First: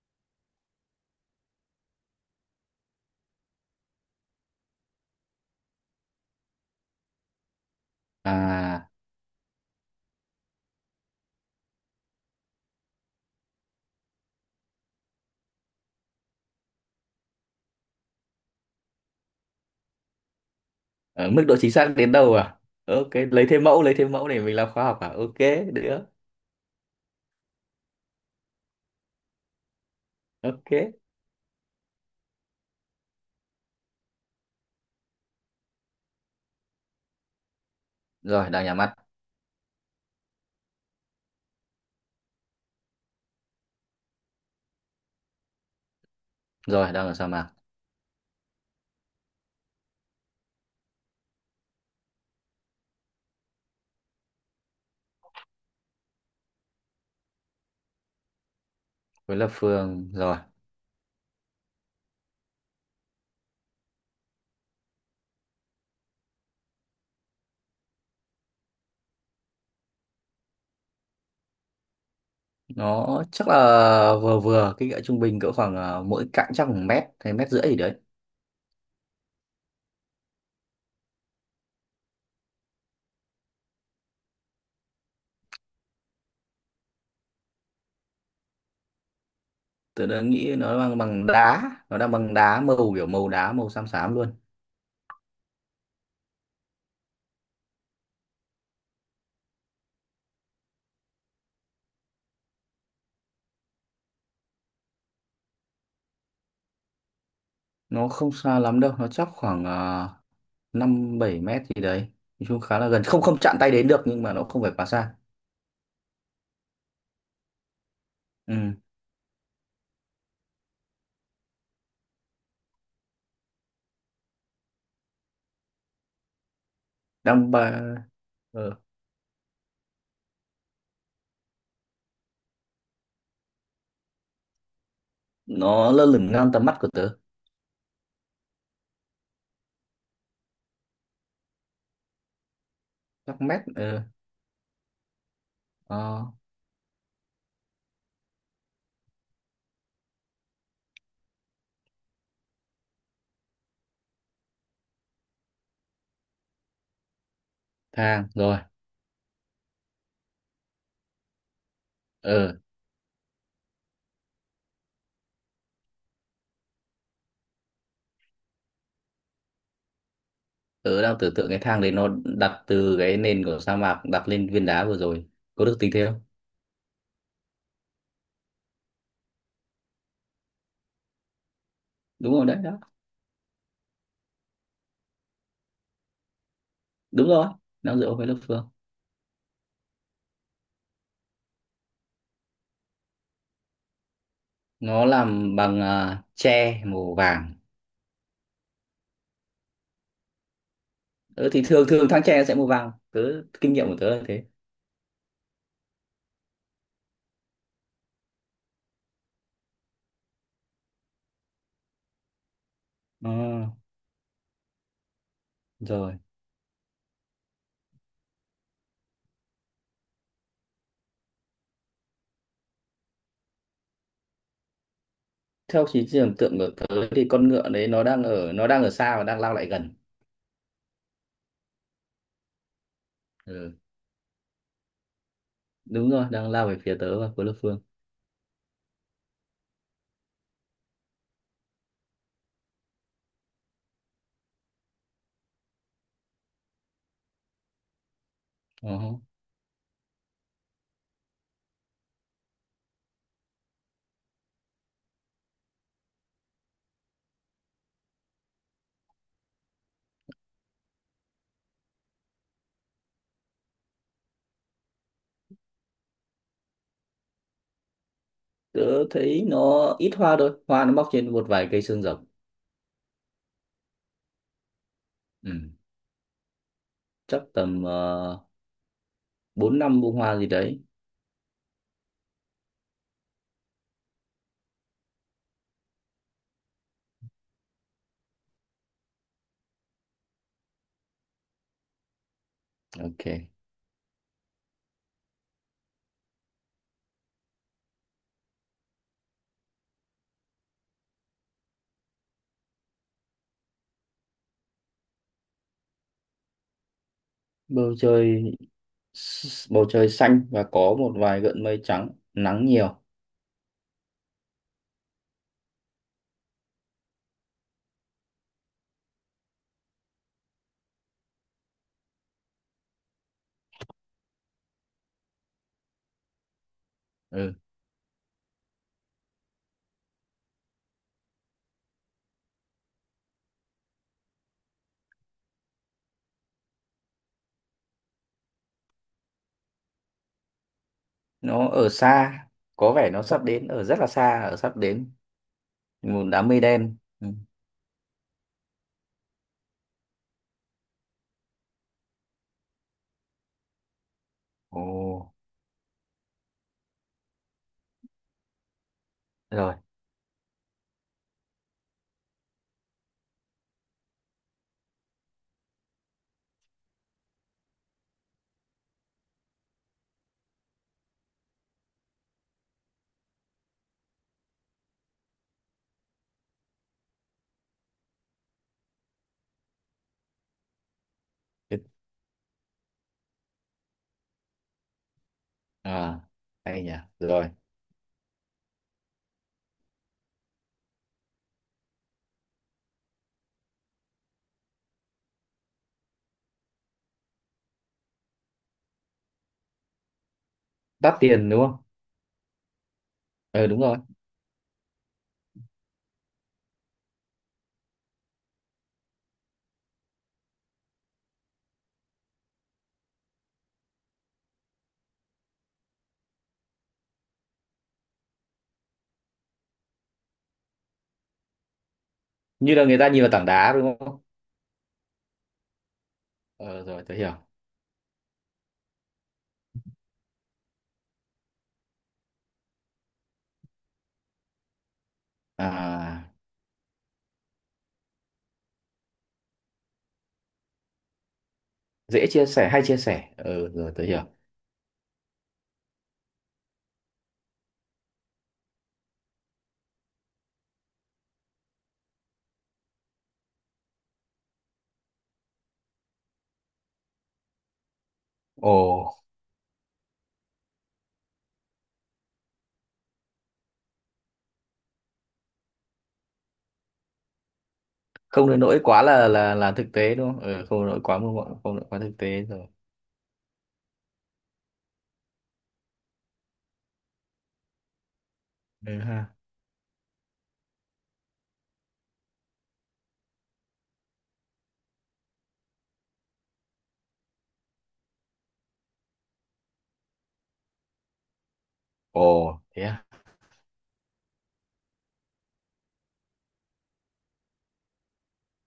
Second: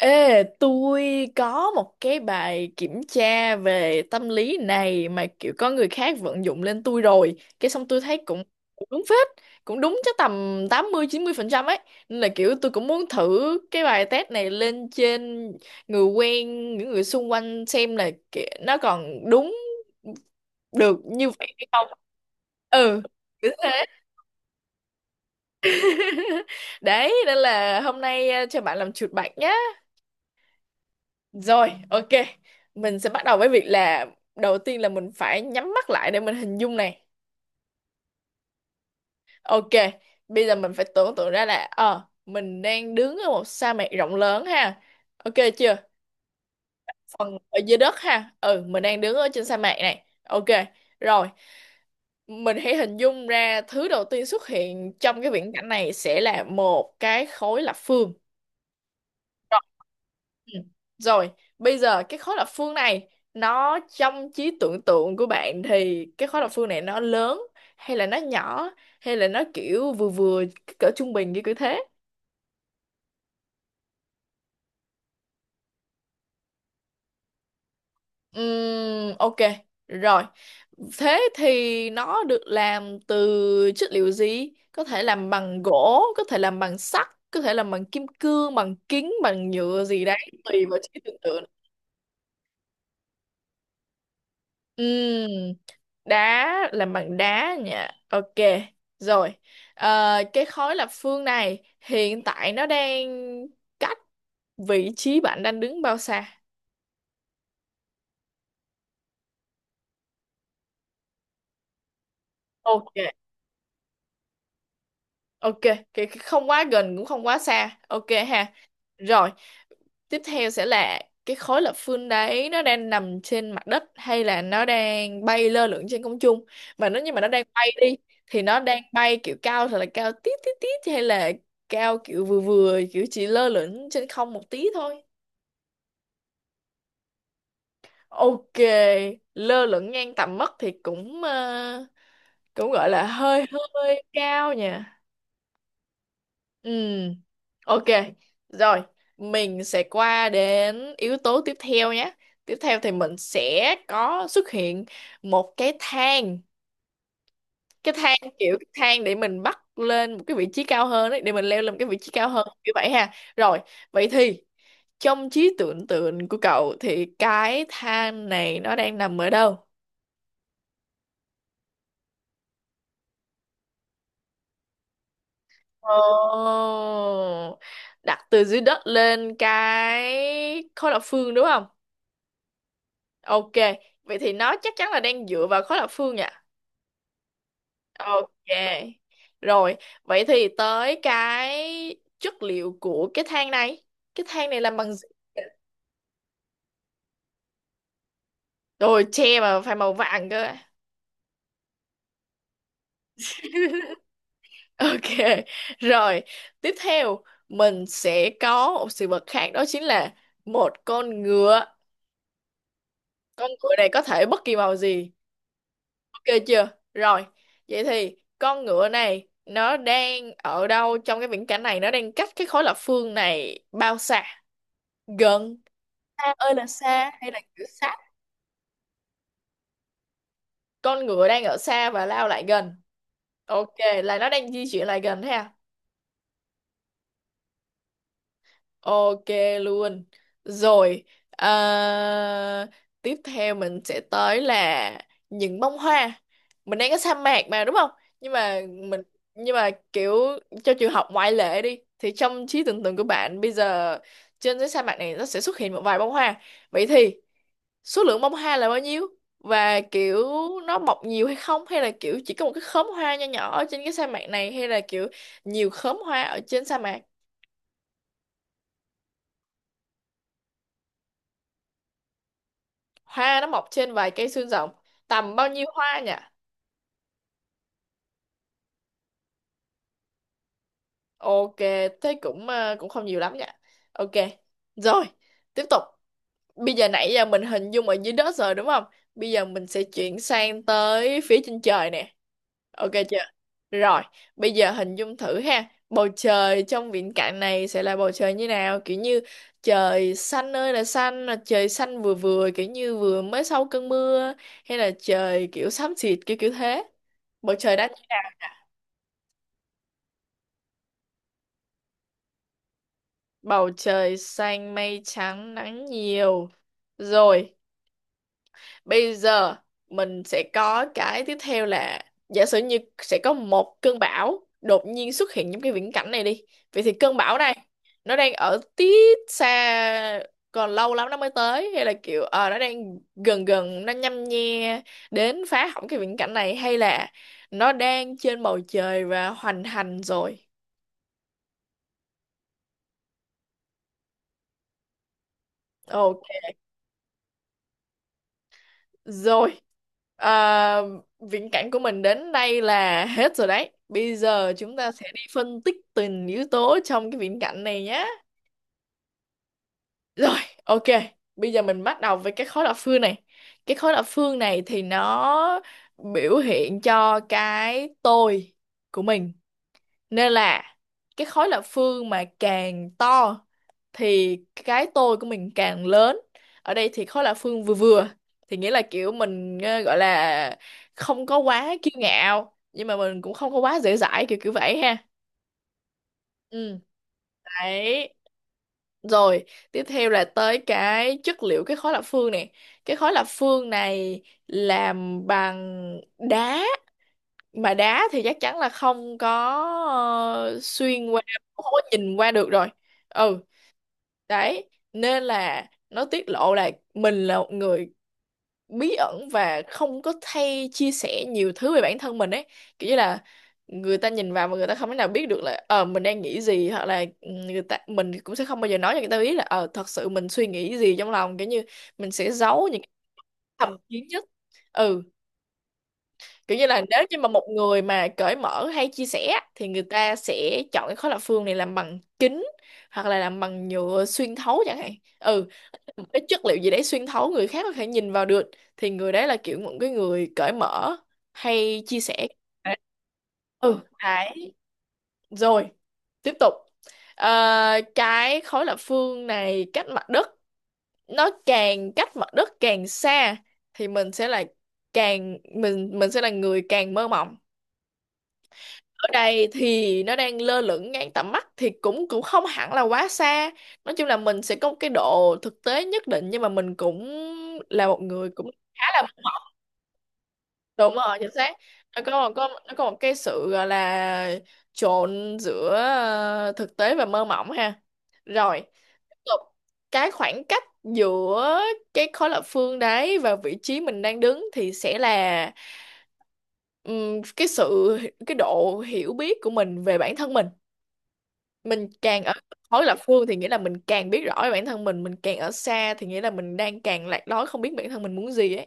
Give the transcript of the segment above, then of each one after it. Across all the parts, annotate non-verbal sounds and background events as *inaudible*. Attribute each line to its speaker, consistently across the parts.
Speaker 1: Ê, tôi có một cái bài kiểm tra về tâm lý này mà kiểu có người khác vận dụng lên tôi rồi. Cái xong tôi thấy cũng cũng
Speaker 2: À,
Speaker 1: đúng phết, cũng đúng chắc tầm tám mươi mươi 90% ấy. Nên là kiểu tôi cũng muốn thử cái bài test này lên trên người quen, những người xung quanh xem là nó còn đúng được như
Speaker 2: Ở mức
Speaker 1: vậy
Speaker 2: độ
Speaker 1: hay
Speaker 2: chính xác
Speaker 1: không.
Speaker 2: đến đâu à?
Speaker 1: Ừ,
Speaker 2: Ok,
Speaker 1: kiểu thế.
Speaker 2: lấy thêm mẫu để mình làm khoa học à? Ok, được,
Speaker 1: *laughs* Đấy, nên là hôm nay cho bạn làm chuột bạch nhá.
Speaker 2: ok.
Speaker 1: Rồi, ok. Mình sẽ bắt đầu với việc là đầu tiên là mình phải nhắm mắt lại để mình hình dung này.
Speaker 2: Rồi, đang nhắm mắt.
Speaker 1: Ok, bây giờ mình phải tưởng tượng ra là mình đang đứng ở một sa mạc rộng lớn ha. Ok chưa?
Speaker 2: Rồi, đang ở sa
Speaker 1: Phần
Speaker 2: mạc.
Speaker 1: ở dưới đất ha. Ừ, mình đang đứng ở trên sa mạc này. Ok. Rồi, mình hãy hình dung ra thứ đầu tiên xuất hiện trong cái viễn cảnh này sẽ là một cái khối lập phương.
Speaker 2: Với là
Speaker 1: Rồi,
Speaker 2: Phương, rồi.
Speaker 1: ừ. Rồi, bây giờ cái khối lập phương này nó trong trí tưởng tượng của bạn thì cái khối lập phương này nó lớn hay là nó nhỏ hay là nó kiểu vừa vừa cỡ trung bình như kiểu thế?
Speaker 2: Nó chắc là vừa vừa, kích cỡ trung bình cỡ khoảng mỗi cạnh chắc khoảng mét, hay mét rưỡi gì đấy.
Speaker 1: Ok. Rồi. Thế thì nó được làm từ chất liệu gì? Có thể làm bằng gỗ, có thể làm bằng sắt, có thể làm bằng kim cương, bằng kính, bằng nhựa gì
Speaker 2: Tớ
Speaker 1: đấy,
Speaker 2: đã nghĩ
Speaker 1: tùy vào
Speaker 2: nó bằng
Speaker 1: trí tưởng
Speaker 2: bằng
Speaker 1: tượng.
Speaker 2: đá, nó đang bằng đá màu kiểu màu đá, màu xám xám luôn.
Speaker 1: Ừm, đá, làm bằng đá nha. Ok, rồi. Cái khối lập phương này hiện tại nó đang cách vị trí bạn đang đứng bao xa?
Speaker 2: Nó không xa lắm đâu, nó chắc khoảng 5 7 mét gì đấy. Nói chung khá là
Speaker 1: Ok.
Speaker 2: gần, không không chạm tay đến được nhưng mà nó không phải quá xa.
Speaker 1: Ok, cái không quá gần cũng không quá xa. Ok ha.
Speaker 2: Ừ,
Speaker 1: Rồi, tiếp theo sẽ là cái khối lập phương đấy nó đang nằm trên mặt đất hay là nó đang bay lơ lửng trên không trung? Mà nếu như mà nó đang
Speaker 2: đang ba...
Speaker 1: bay đi thì nó
Speaker 2: ờ,
Speaker 1: đang bay kiểu cao thật là cao tít tít tít hay là cao kiểu vừa vừa kiểu chỉ lơ lửng trên không một tí thôi.
Speaker 2: nó lơ lửng ngang tầm mắt của tớ
Speaker 1: Ok, lơ lửng ngang tầm mắt thì cũng cũng gọi là
Speaker 2: các
Speaker 1: hơi
Speaker 2: mét ừ.
Speaker 1: hơi cao nhỉ.
Speaker 2: Ờ,
Speaker 1: Ừ, ok. Rồi, mình sẽ qua đến yếu tố tiếp theo nhé. Tiếp theo thì mình sẽ có xuất hiện một cái thang. Cái thang,
Speaker 2: thang
Speaker 1: kiểu
Speaker 2: rồi
Speaker 1: cái thang để mình bắt lên một cái vị trí cao hơn ấy, để mình leo lên một cái vị trí cao hơn
Speaker 2: ừ.
Speaker 1: như vậy ha. Rồi, vậy thì trong trí tưởng tượng của cậu thì cái thang này nó đang nằm ở đâu?
Speaker 2: Tớ đang tưởng tượng cái thang đấy nó đặt từ cái nền của sa mạc đặt lên viên đá vừa rồi có được
Speaker 1: Ồ,
Speaker 2: tính thế không?
Speaker 1: đặt từ dưới đất lên cái khối lập phương đúng không?
Speaker 2: Đúng rồi đấy, đó
Speaker 1: Ok, vậy thì nó chắc chắn là đang dựa vào khối lập phương nhỉ?
Speaker 2: đúng rồi, nó dựa với lớp
Speaker 1: Ok.
Speaker 2: phương.
Speaker 1: Rồi, vậy thì tới cái chất liệu của cái than này. Cái than này làm bằng
Speaker 2: Nó
Speaker 1: gì?
Speaker 2: làm bằng tre màu vàng.
Speaker 1: Rồi, tre mà phải màu vàng cơ. *laughs*
Speaker 2: Ừ, thì thường thường thang tre sẽ màu vàng, tớ kinh nghiệm của tớ là thế.
Speaker 1: Ok. Rồi, tiếp theo mình sẽ có một sự vật khác đó chính là một con ngựa.
Speaker 2: Ờ,
Speaker 1: Con ngựa này có thể bất kỳ màu gì.
Speaker 2: rồi.
Speaker 1: Ok chưa? Rồi, vậy thì con ngựa này nó đang ở đâu trong cái viễn cảnh này? Nó đang cách cái khối lập phương này bao xa? Gần.
Speaker 2: Theo trí
Speaker 1: Xa
Speaker 2: tưởng
Speaker 1: ơi
Speaker 2: tượng
Speaker 1: là
Speaker 2: của tớ
Speaker 1: xa
Speaker 2: thì
Speaker 1: hay là
Speaker 2: con
Speaker 1: kiểu
Speaker 2: ngựa đấy
Speaker 1: sát?
Speaker 2: nó đang ở xa và đang lao lại gần,
Speaker 1: Con ngựa đang ở xa và lao lại gần. Ok,
Speaker 2: ừ.
Speaker 1: là nó đang di chuyển lại gần thế à?
Speaker 2: Đúng rồi, đang lao về phía tớ và của lớp phương.
Speaker 1: Ok luôn. Rồi, à, tiếp theo mình sẽ tới là những bông hoa. Mình đang có sa mạc mà đúng không? Nhưng mà
Speaker 2: Ờ.
Speaker 1: mình nhưng mà kiểu cho trường học ngoại lệ đi thì trong trí tưởng tượng của bạn bây giờ trên cái sa mạc này nó sẽ xuất hiện một vài bông hoa. Vậy thì số lượng bông hoa là bao nhiêu? Và kiểu nó mọc nhiều hay không, hay là kiểu chỉ có một cái khóm hoa nho nhỏ ở trên cái sa mạc này, hay là kiểu nhiều khóm hoa ở trên sa mạc?
Speaker 2: Tớ thấy nó ít hoa thôi, hoa nó mọc trên một vài cây xương rồng,
Speaker 1: Hoa nó mọc trên vài cây xương rồng, tầm bao nhiêu
Speaker 2: ừ.
Speaker 1: hoa nhỉ?
Speaker 2: Chắc tầm bốn năm bông hoa gì đấy.
Speaker 1: Ok, thế cũng cũng không nhiều lắm nhỉ. Ok, rồi, tiếp tục. Bây giờ nãy giờ mình hình dung ở dưới đất rồi đúng không? Bây giờ mình sẽ chuyển sang tới phía trên trời nè. Ok chưa?
Speaker 2: Ok.
Speaker 1: Rồi, bây giờ hình dung thử ha. Bầu trời trong viễn cảnh này sẽ là bầu trời như nào? Kiểu như trời xanh ơi là xanh, là trời xanh vừa vừa kiểu như vừa mới sau cơn mưa, hay là trời kiểu xám xịt kiểu kiểu thế. Bầu trời đã
Speaker 2: Bầu
Speaker 1: như nào?
Speaker 2: trời, bầu trời xanh và có một vài gợn mây trắng, nắng nhiều,
Speaker 1: Bầu trời xanh, mây trắng, nắng nhiều. Rồi, bây giờ mình sẽ có cái tiếp theo là giả sử như sẽ có một cơn bão đột nhiên xuất hiện trong cái viễn cảnh này đi. Vậy thì cơn bão
Speaker 2: ừ.
Speaker 1: này nó đang ở tít xa, còn lâu lắm nó mới tới, hay là kiểu nó đang gần gần, nó nhăm nhe đến phá hỏng cái viễn cảnh này, hay là nó đang trên bầu trời và hoành hành rồi.
Speaker 2: Nó ở xa, có vẻ nó sắp đến, ở rất là xa, ở sắp đến
Speaker 1: Ồ.
Speaker 2: một đám mây đen, ừ.
Speaker 1: Rồi, à, viễn cảnh của mình đến đây là hết rồi đấy. Bây giờ chúng
Speaker 2: Ồ,
Speaker 1: ta sẽ đi phân tích từng yếu tố trong cái viễn cảnh này nhé.
Speaker 2: rồi.
Speaker 1: Rồi, ok. Bây giờ mình bắt đầu với cái khối lập phương này. Cái khối lập phương này thì nó biểu hiện cho cái tôi của mình. Nên là cái khối lập phương mà càng to thì cái tôi của mình càng lớn. Ở đây thì khó là Phương vừa vừa, thì nghĩa là kiểu mình gọi là không có quá
Speaker 2: Thế-
Speaker 1: kiêu ngạo nhưng mà mình cũng không có quá dễ dãi kiểu kiểu vậy ha.
Speaker 2: à
Speaker 1: Ừ,
Speaker 2: Hay nhỉ, rồi.
Speaker 1: đấy. Rồi, tiếp theo là tới cái chất liệu cái khối lập phương này. Cái khối lập phương này làm bằng đá, mà đá thì chắc chắn là không có ờ, xuyên
Speaker 2: Đắt
Speaker 1: qua,
Speaker 2: tiền đúng
Speaker 1: không
Speaker 2: không?
Speaker 1: có nhìn qua được rồi. Ừ.
Speaker 2: Ừ đúng rồi.
Speaker 1: Đấy, nên là nó tiết lộ là mình là một người bí ẩn và không có hay chia sẻ nhiều thứ về bản thân mình ấy. Kiểu như là người ta nhìn vào mà người ta không thể nào biết được là mình đang nghĩ gì, hoặc là người ta mình cũng sẽ không bao giờ nói cho người ta biết là thật sự mình suy nghĩ gì trong lòng, kiểu như mình sẽ giấu
Speaker 2: Như
Speaker 1: những
Speaker 2: là
Speaker 1: cái
Speaker 2: người ta nhìn vào tảng đá
Speaker 1: thầm
Speaker 2: đúng
Speaker 1: kín
Speaker 2: không?
Speaker 1: nhất. Ừ, kiểu như là
Speaker 2: Ờ rồi,
Speaker 1: nếu
Speaker 2: tớ
Speaker 1: như mà
Speaker 2: hiểu.
Speaker 1: một người mà cởi mở hay chia sẻ thì người ta sẽ chọn cái khối lập phương này làm bằng kính hoặc là làm bằng nhựa xuyên thấu chẳng hạn. Ừ, một cái
Speaker 2: À,
Speaker 1: chất liệu gì đấy xuyên thấu, người khác có thể nhìn vào được, thì người đấy là kiểu một cái người cởi mở hay chia
Speaker 2: dễ
Speaker 1: sẻ.
Speaker 2: chia sẻ,
Speaker 1: Đấy.
Speaker 2: hay chia sẻ, ừ
Speaker 1: Ừ,
Speaker 2: rồi tớ hiểu.
Speaker 1: đấy. Rồi, tiếp tục. Ờ, cái khối lập phương này cách mặt đất, nó càng cách mặt đất càng xa thì mình sẽ là càng, mình sẽ là người càng mơ mộng.
Speaker 2: Ồ,
Speaker 1: Ở đây thì nó đang lơ lửng ngang tầm mắt thì cũng cũng không hẳn là quá xa. Nói chung là mình sẽ có một cái độ thực tế nhất định, nhưng mà mình cũng là một người
Speaker 2: không
Speaker 1: cũng
Speaker 2: đến nỗi
Speaker 1: khá là.
Speaker 2: quá là thực tế đúng không? Ừ, không đến
Speaker 1: Đúng
Speaker 2: nỗi
Speaker 1: rồi,
Speaker 2: quá mơ
Speaker 1: chính xác.
Speaker 2: mộng, không đến nỗi quá
Speaker 1: Nó
Speaker 2: thực
Speaker 1: có một,
Speaker 2: tế,
Speaker 1: có
Speaker 2: rồi.
Speaker 1: nó có một cái sự gọi là trộn giữa thực tế và mơ mộng ha. Rồi,
Speaker 2: Ừ
Speaker 1: tiếp
Speaker 2: ha.
Speaker 1: tục. Cái khoảng cách giữa cái khối lập phương đấy và vị trí mình đang đứng thì sẽ là cái sự, cái độ hiểu biết của mình về bản thân mình. Mình càng ở
Speaker 2: Ồ, thế
Speaker 1: khối lập
Speaker 2: à?
Speaker 1: phương thì nghĩa là mình càng biết rõ về bản thân mình càng ở xa thì nghĩa là mình đang càng lạc lối, không biết bản thân mình muốn gì ấy.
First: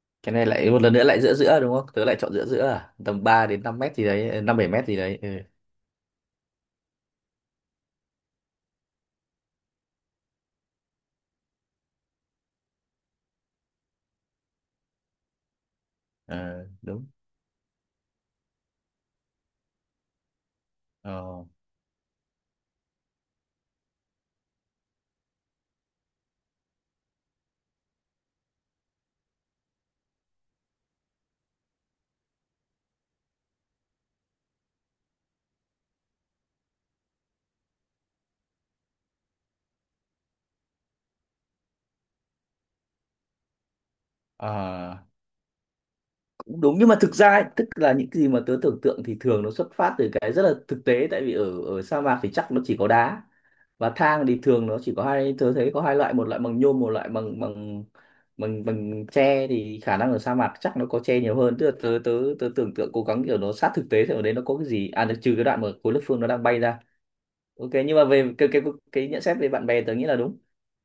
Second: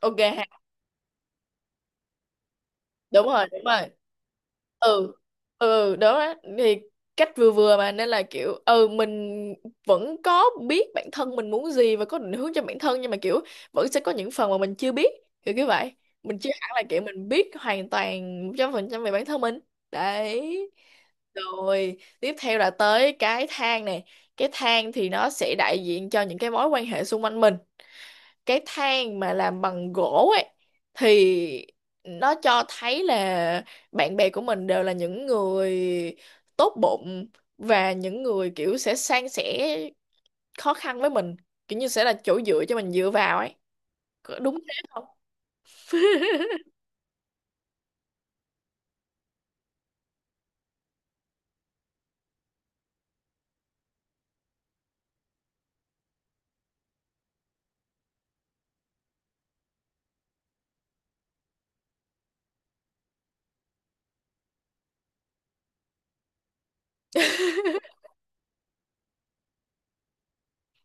Speaker 1: Ok,
Speaker 2: Cái này lại một lần nữa lại giữa giữa đúng không? Tớ lại chọn giữa giữa à? Tầm
Speaker 1: đúng rồi,
Speaker 2: 3 đến
Speaker 1: đúng
Speaker 2: năm
Speaker 1: rồi.
Speaker 2: mét gì đấy, năm bảy mét gì
Speaker 1: Ừ,
Speaker 2: đấy, ừ.
Speaker 1: ừ, đó á. Thì cách vừa vừa mà nên là kiểu ừ mình vẫn có biết bản thân mình muốn gì và có định hướng cho bản thân, nhưng mà kiểu vẫn sẽ có những phần mà mình chưa biết, kiểu như vậy. Mình chưa
Speaker 2: Ờ,
Speaker 1: hẳn là kiểu
Speaker 2: đúng.
Speaker 1: mình biết hoàn toàn 100% về bản thân mình đấy.
Speaker 2: Ờ.
Speaker 1: Rồi tiếp theo là tới cái thang này. Cái thang thì nó sẽ đại diện cho những cái mối quan hệ xung quanh mình. Cái than mà làm bằng gỗ ấy thì nó cho thấy là bạn bè của mình đều là những người tốt bụng, và những người kiểu sẽ san sẻ khó khăn với mình, kiểu như sẽ là chỗ dựa cho mình dựa vào ấy. Có đúng thế không?
Speaker 2: À, cũng đúng nhưng mà thực ra ấy, tức là những cái gì mà tớ tưởng tượng thì thường nó xuất phát từ cái rất là thực tế, tại vì ở ở sa mạc thì chắc nó chỉ có đá, và thang thì thường nó chỉ có hai, tớ thấy có hai loại, một loại bằng nhôm, một loại bằng bằng bằng bằng tre, thì khả năng ở sa mạc chắc nó có tre nhiều hơn. Tức là tớ tớ tớ tưởng tượng cố gắng kiểu nó sát thực tế, thì ở đấy nó có cái gì à được, trừ cái đoạn mà khối lớp phương nó đang bay ra. Ok, nhưng mà về cái nhận xét về bạn bè tớ nghĩ là đúng.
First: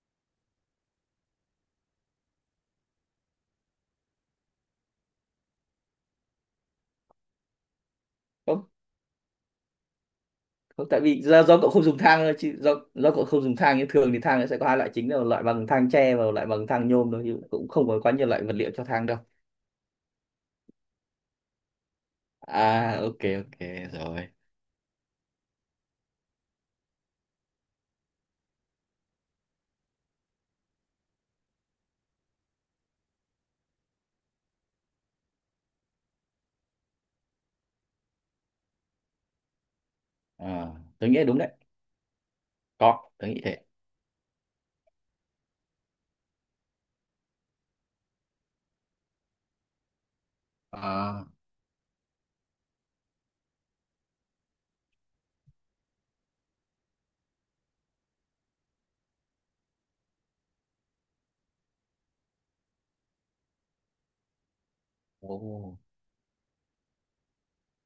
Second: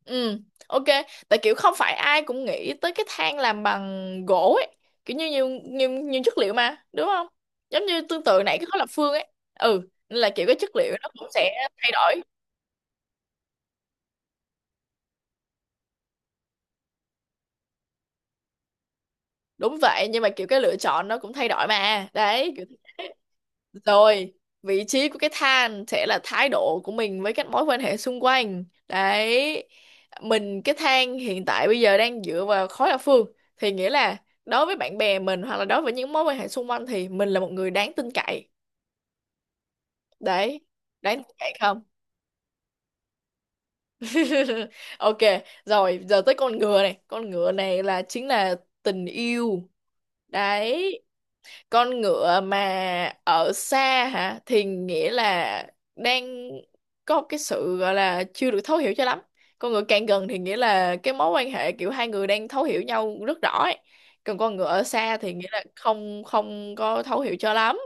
Speaker 1: Ừ, ok. Tại kiểu không phải ai cũng nghĩ tới cái than làm bằng gỗ ấy, kiểu như nhiều nhiều nhiều chất liệu mà đúng không, giống như tương tự nãy cái
Speaker 2: Có.
Speaker 1: khối lập phương ấy. Ừ, nên là kiểu cái chất
Speaker 2: Không,
Speaker 1: liệu
Speaker 2: tại
Speaker 1: nó
Speaker 2: vì
Speaker 1: cũng
Speaker 2: do
Speaker 1: sẽ
Speaker 2: cậu không
Speaker 1: thay
Speaker 2: dùng thang
Speaker 1: đổi.
Speaker 2: thôi, chứ do cậu không dùng thang, nhưng thường thì thang nó sẽ có hai loại chính, là một loại bằng thang tre và một loại bằng thang nhôm thôi, chứ cũng không có quá nhiều loại vật liệu cho thang đâu.
Speaker 1: Đúng vậy, nhưng mà kiểu cái lựa chọn nó cũng thay đổi mà đấy, kiểu
Speaker 2: À,
Speaker 1: thế.
Speaker 2: ok. Ok,
Speaker 1: *laughs*
Speaker 2: rồi.
Speaker 1: Rồi, vị trí của cái than sẽ là thái độ của mình với các mối quan hệ xung quanh đấy. Mình cái than hiện tại bây giờ đang dựa vào khối lập phương thì nghĩa là đối với bạn bè mình, hoặc là đối với những mối quan hệ xung quanh, thì mình là một người đáng tin cậy đấy.
Speaker 2: Ờ, tôi
Speaker 1: Đáng
Speaker 2: nghĩ là
Speaker 1: tin
Speaker 2: đúng đấy.
Speaker 1: cậy không?
Speaker 2: Có, tôi nghĩ thế.
Speaker 1: *laughs* Ok, rồi giờ tới con ngựa này. Con ngựa này là chính là tình yêu đấy.
Speaker 2: À.
Speaker 1: Con ngựa mà ở xa hả, thì nghĩa là đang có cái sự gọi là chưa được thấu hiểu cho lắm. Con ngựa càng gần thì nghĩa là cái mối quan hệ kiểu hai người đang thấu hiểu nhau rất rõ ấy. Còn con ngựa ở xa thì nghĩa là
Speaker 2: Ồ.
Speaker 1: không không có thấu hiểu cho lắm.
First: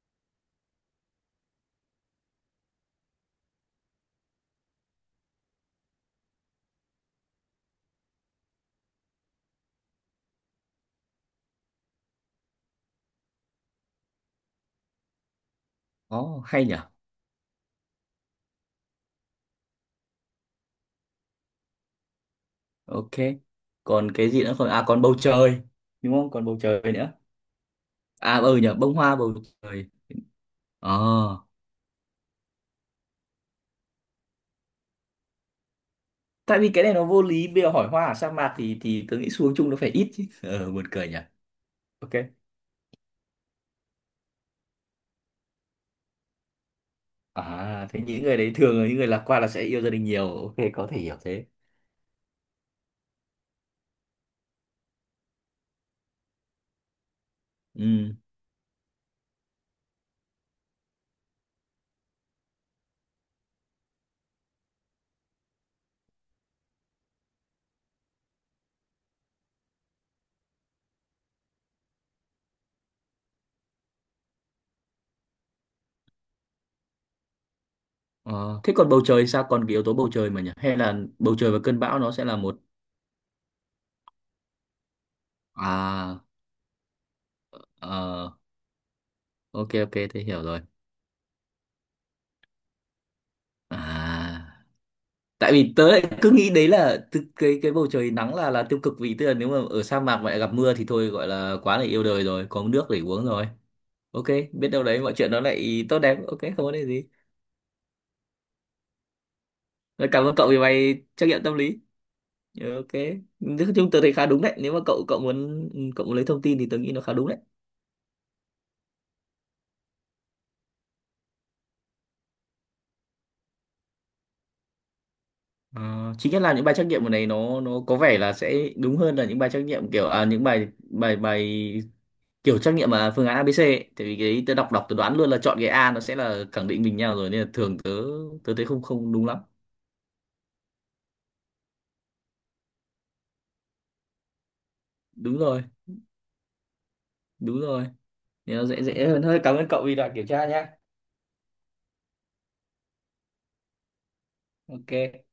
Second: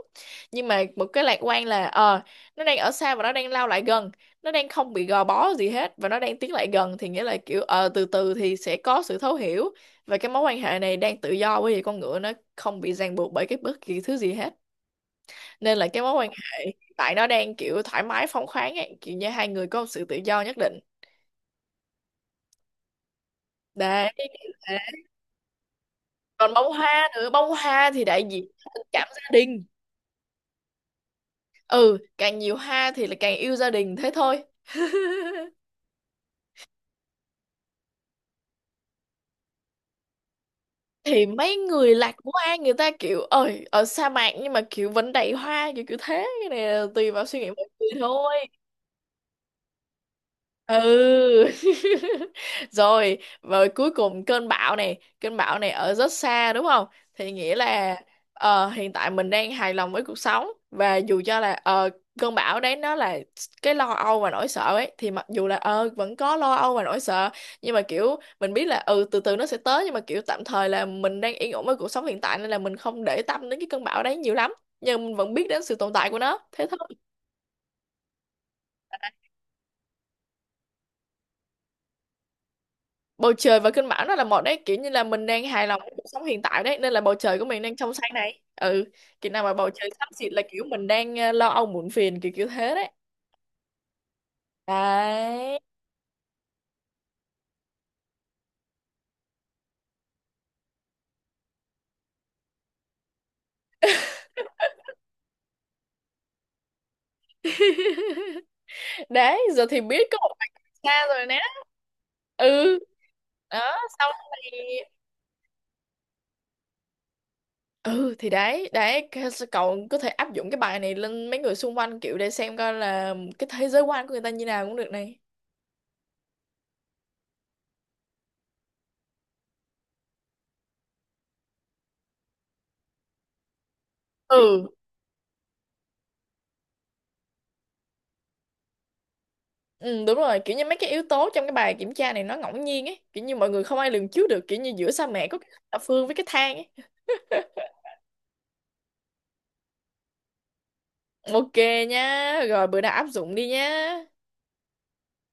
Speaker 1: Nhưng mà một cái lạc quan là nó đang ở xa và nó đang lao lại gần. Nó đang không bị gò bó gì hết và nó đang tiến lại gần, thì nghĩa là kiểu từ từ thì sẽ có sự thấu hiểu. Và cái mối quan hệ này đang tự do, bởi vì con ngựa nó không bị ràng buộc bởi cái bất kỳ thứ gì hết. Nên là cái mối quan
Speaker 2: Oh, hay
Speaker 1: hệ
Speaker 2: nhỉ.
Speaker 1: tại nó đang kiểu thoải mái phóng khoáng ấy, kiểu như hai người có một sự tự do nhất định.
Speaker 2: Ok,
Speaker 1: Đấy.
Speaker 2: còn cái gì nữa không? À, còn bầu trời đúng không, còn
Speaker 1: Còn
Speaker 2: bầu
Speaker 1: bông
Speaker 2: trời
Speaker 1: hoa
Speaker 2: nữa.
Speaker 1: nữa, bông hoa thì đại
Speaker 2: À
Speaker 1: diện
Speaker 2: ừ nhỉ,
Speaker 1: cho tình
Speaker 2: bông
Speaker 1: cảm
Speaker 2: hoa,
Speaker 1: gia
Speaker 2: bầu
Speaker 1: đình.
Speaker 2: trời, ờ.
Speaker 1: Ừ, càng nhiều hoa thì là càng yêu gia đình thế thôi. *laughs*
Speaker 2: Tại vì cái này nó vô lý, bây giờ hỏi hoa ở sa mạc thì tôi nghĩ xuống chung nó phải ít chứ, ờ, buồn cười nhỉ.
Speaker 1: Thì mấy người
Speaker 2: Ok.
Speaker 1: lạc quan người ta kiểu ơi ở sa mạc nhưng mà kiểu vẫn đầy hoa, kiểu kiểu thế, cái này là tùy vào suy nghĩ mọi
Speaker 2: À,
Speaker 1: người
Speaker 2: thế những
Speaker 1: thôi.
Speaker 2: người đấy thường là những người lạc quan là sẽ yêu gia đình nhiều. Ok, có thể hiểu thế.
Speaker 1: Ừ. *laughs* Rồi rồi, cuối cùng cơn bão này, cơn bão này ở rất xa đúng không, thì nghĩa là
Speaker 2: Ừ.
Speaker 1: hiện tại mình đang hài lòng với cuộc sống, và dù cho là cơn bão đấy nó là cái lo âu và nỗi sợ ấy, thì mặc dù là vẫn có lo âu và nỗi sợ, nhưng mà kiểu mình biết là ừ từ từ nó sẽ tới, nhưng mà kiểu tạm thời là mình đang yên ổn với cuộc sống hiện tại, nên là mình không để tâm đến cái cơn bão đấy nhiều lắm. Nhưng mình vẫn biết đến sự tồn tại của nó thế thôi.
Speaker 2: Ờ, thế còn bầu trời sao? Còn cái yếu tố bầu trời mà nhỉ? Hay là bầu trời và cơn bão nó sẽ là một...
Speaker 1: Bầu trời và cơn bão nó là một đấy, kiểu như là mình đang hài lòng với cuộc
Speaker 2: À,
Speaker 1: sống hiện tại đấy, nên là bầu trời của mình đang trong xanh
Speaker 2: ờ,
Speaker 1: này. Ừ, kiểu nào mà bầu
Speaker 2: ok,
Speaker 1: trời
Speaker 2: ok,
Speaker 1: xám
Speaker 2: thế
Speaker 1: xịt là
Speaker 2: hiểu rồi.
Speaker 1: kiểu mình đang lo âu muộn phiền, kiểu kiểu thế đấy.
Speaker 2: À, tại
Speaker 1: Đấy.
Speaker 2: vì tớ lại cứ nghĩ đấy là từ cái bầu trời nắng là tiêu cực, vì tức là nếu mà ở sa mạc mà lại gặp mưa thì thôi gọi là quá là yêu đời rồi, có nước để uống rồi. Ok, biết đâu đấy mọi chuyện nó lại tốt đẹp. Ok, không vấn đề gì.
Speaker 1: *laughs* Đấy, giờ thì biết
Speaker 2: Rồi,
Speaker 1: có
Speaker 2: cảm
Speaker 1: một
Speaker 2: ơn
Speaker 1: bạn
Speaker 2: cậu vì bài
Speaker 1: xa rồi
Speaker 2: trắc
Speaker 1: nè.
Speaker 2: nghiệm tâm lý. Ờ,
Speaker 1: Ừ,
Speaker 2: ok, nói
Speaker 1: đó
Speaker 2: chung tớ
Speaker 1: sau
Speaker 2: thấy khá đúng đấy,
Speaker 1: này.
Speaker 2: nếu mà cậu cậu muốn, cậu muốn lấy thông tin thì tớ nghĩ nó khá đúng đấy.
Speaker 1: Ừ thì đấy đấy, cậu có thể áp dụng cái bài này lên mấy người xung quanh kiểu để xem coi là cái thế giới quan của người ta như nào cũng được này.
Speaker 2: Ờ, chính nhất là những bài trắc nghiệm ở này, nó có vẻ là sẽ đúng hơn là những bài trắc nghiệm kiểu những bài bài bài kiểu trắc nghiệm mà phương án a ABC ấy. Tại vì cái đấy tớ
Speaker 1: Ừ.
Speaker 2: đọc đọc tớ đoán luôn là chọn cái A nó sẽ là khẳng định mình nhau rồi, nên là thường tớ tớ thấy không không đúng lắm.
Speaker 1: Ừ, đúng rồi, kiểu như mấy cái yếu tố trong cái bài kiểm tra này nó ngẫu nhiên ấy, kiểu như mọi người không ai lường trước được, kiểu như giữa sa mạc có
Speaker 2: Đúng
Speaker 1: cái
Speaker 2: rồi,
Speaker 1: thập phương với cái thang ấy.
Speaker 2: đúng rồi, nên nó dễ dễ hơn hơi. Cảm ơn cậu vì đoạn kiểm tra nhá.
Speaker 1: Ok nha, rồi bữa nào áp dụng đi nha.
Speaker 2: Ok.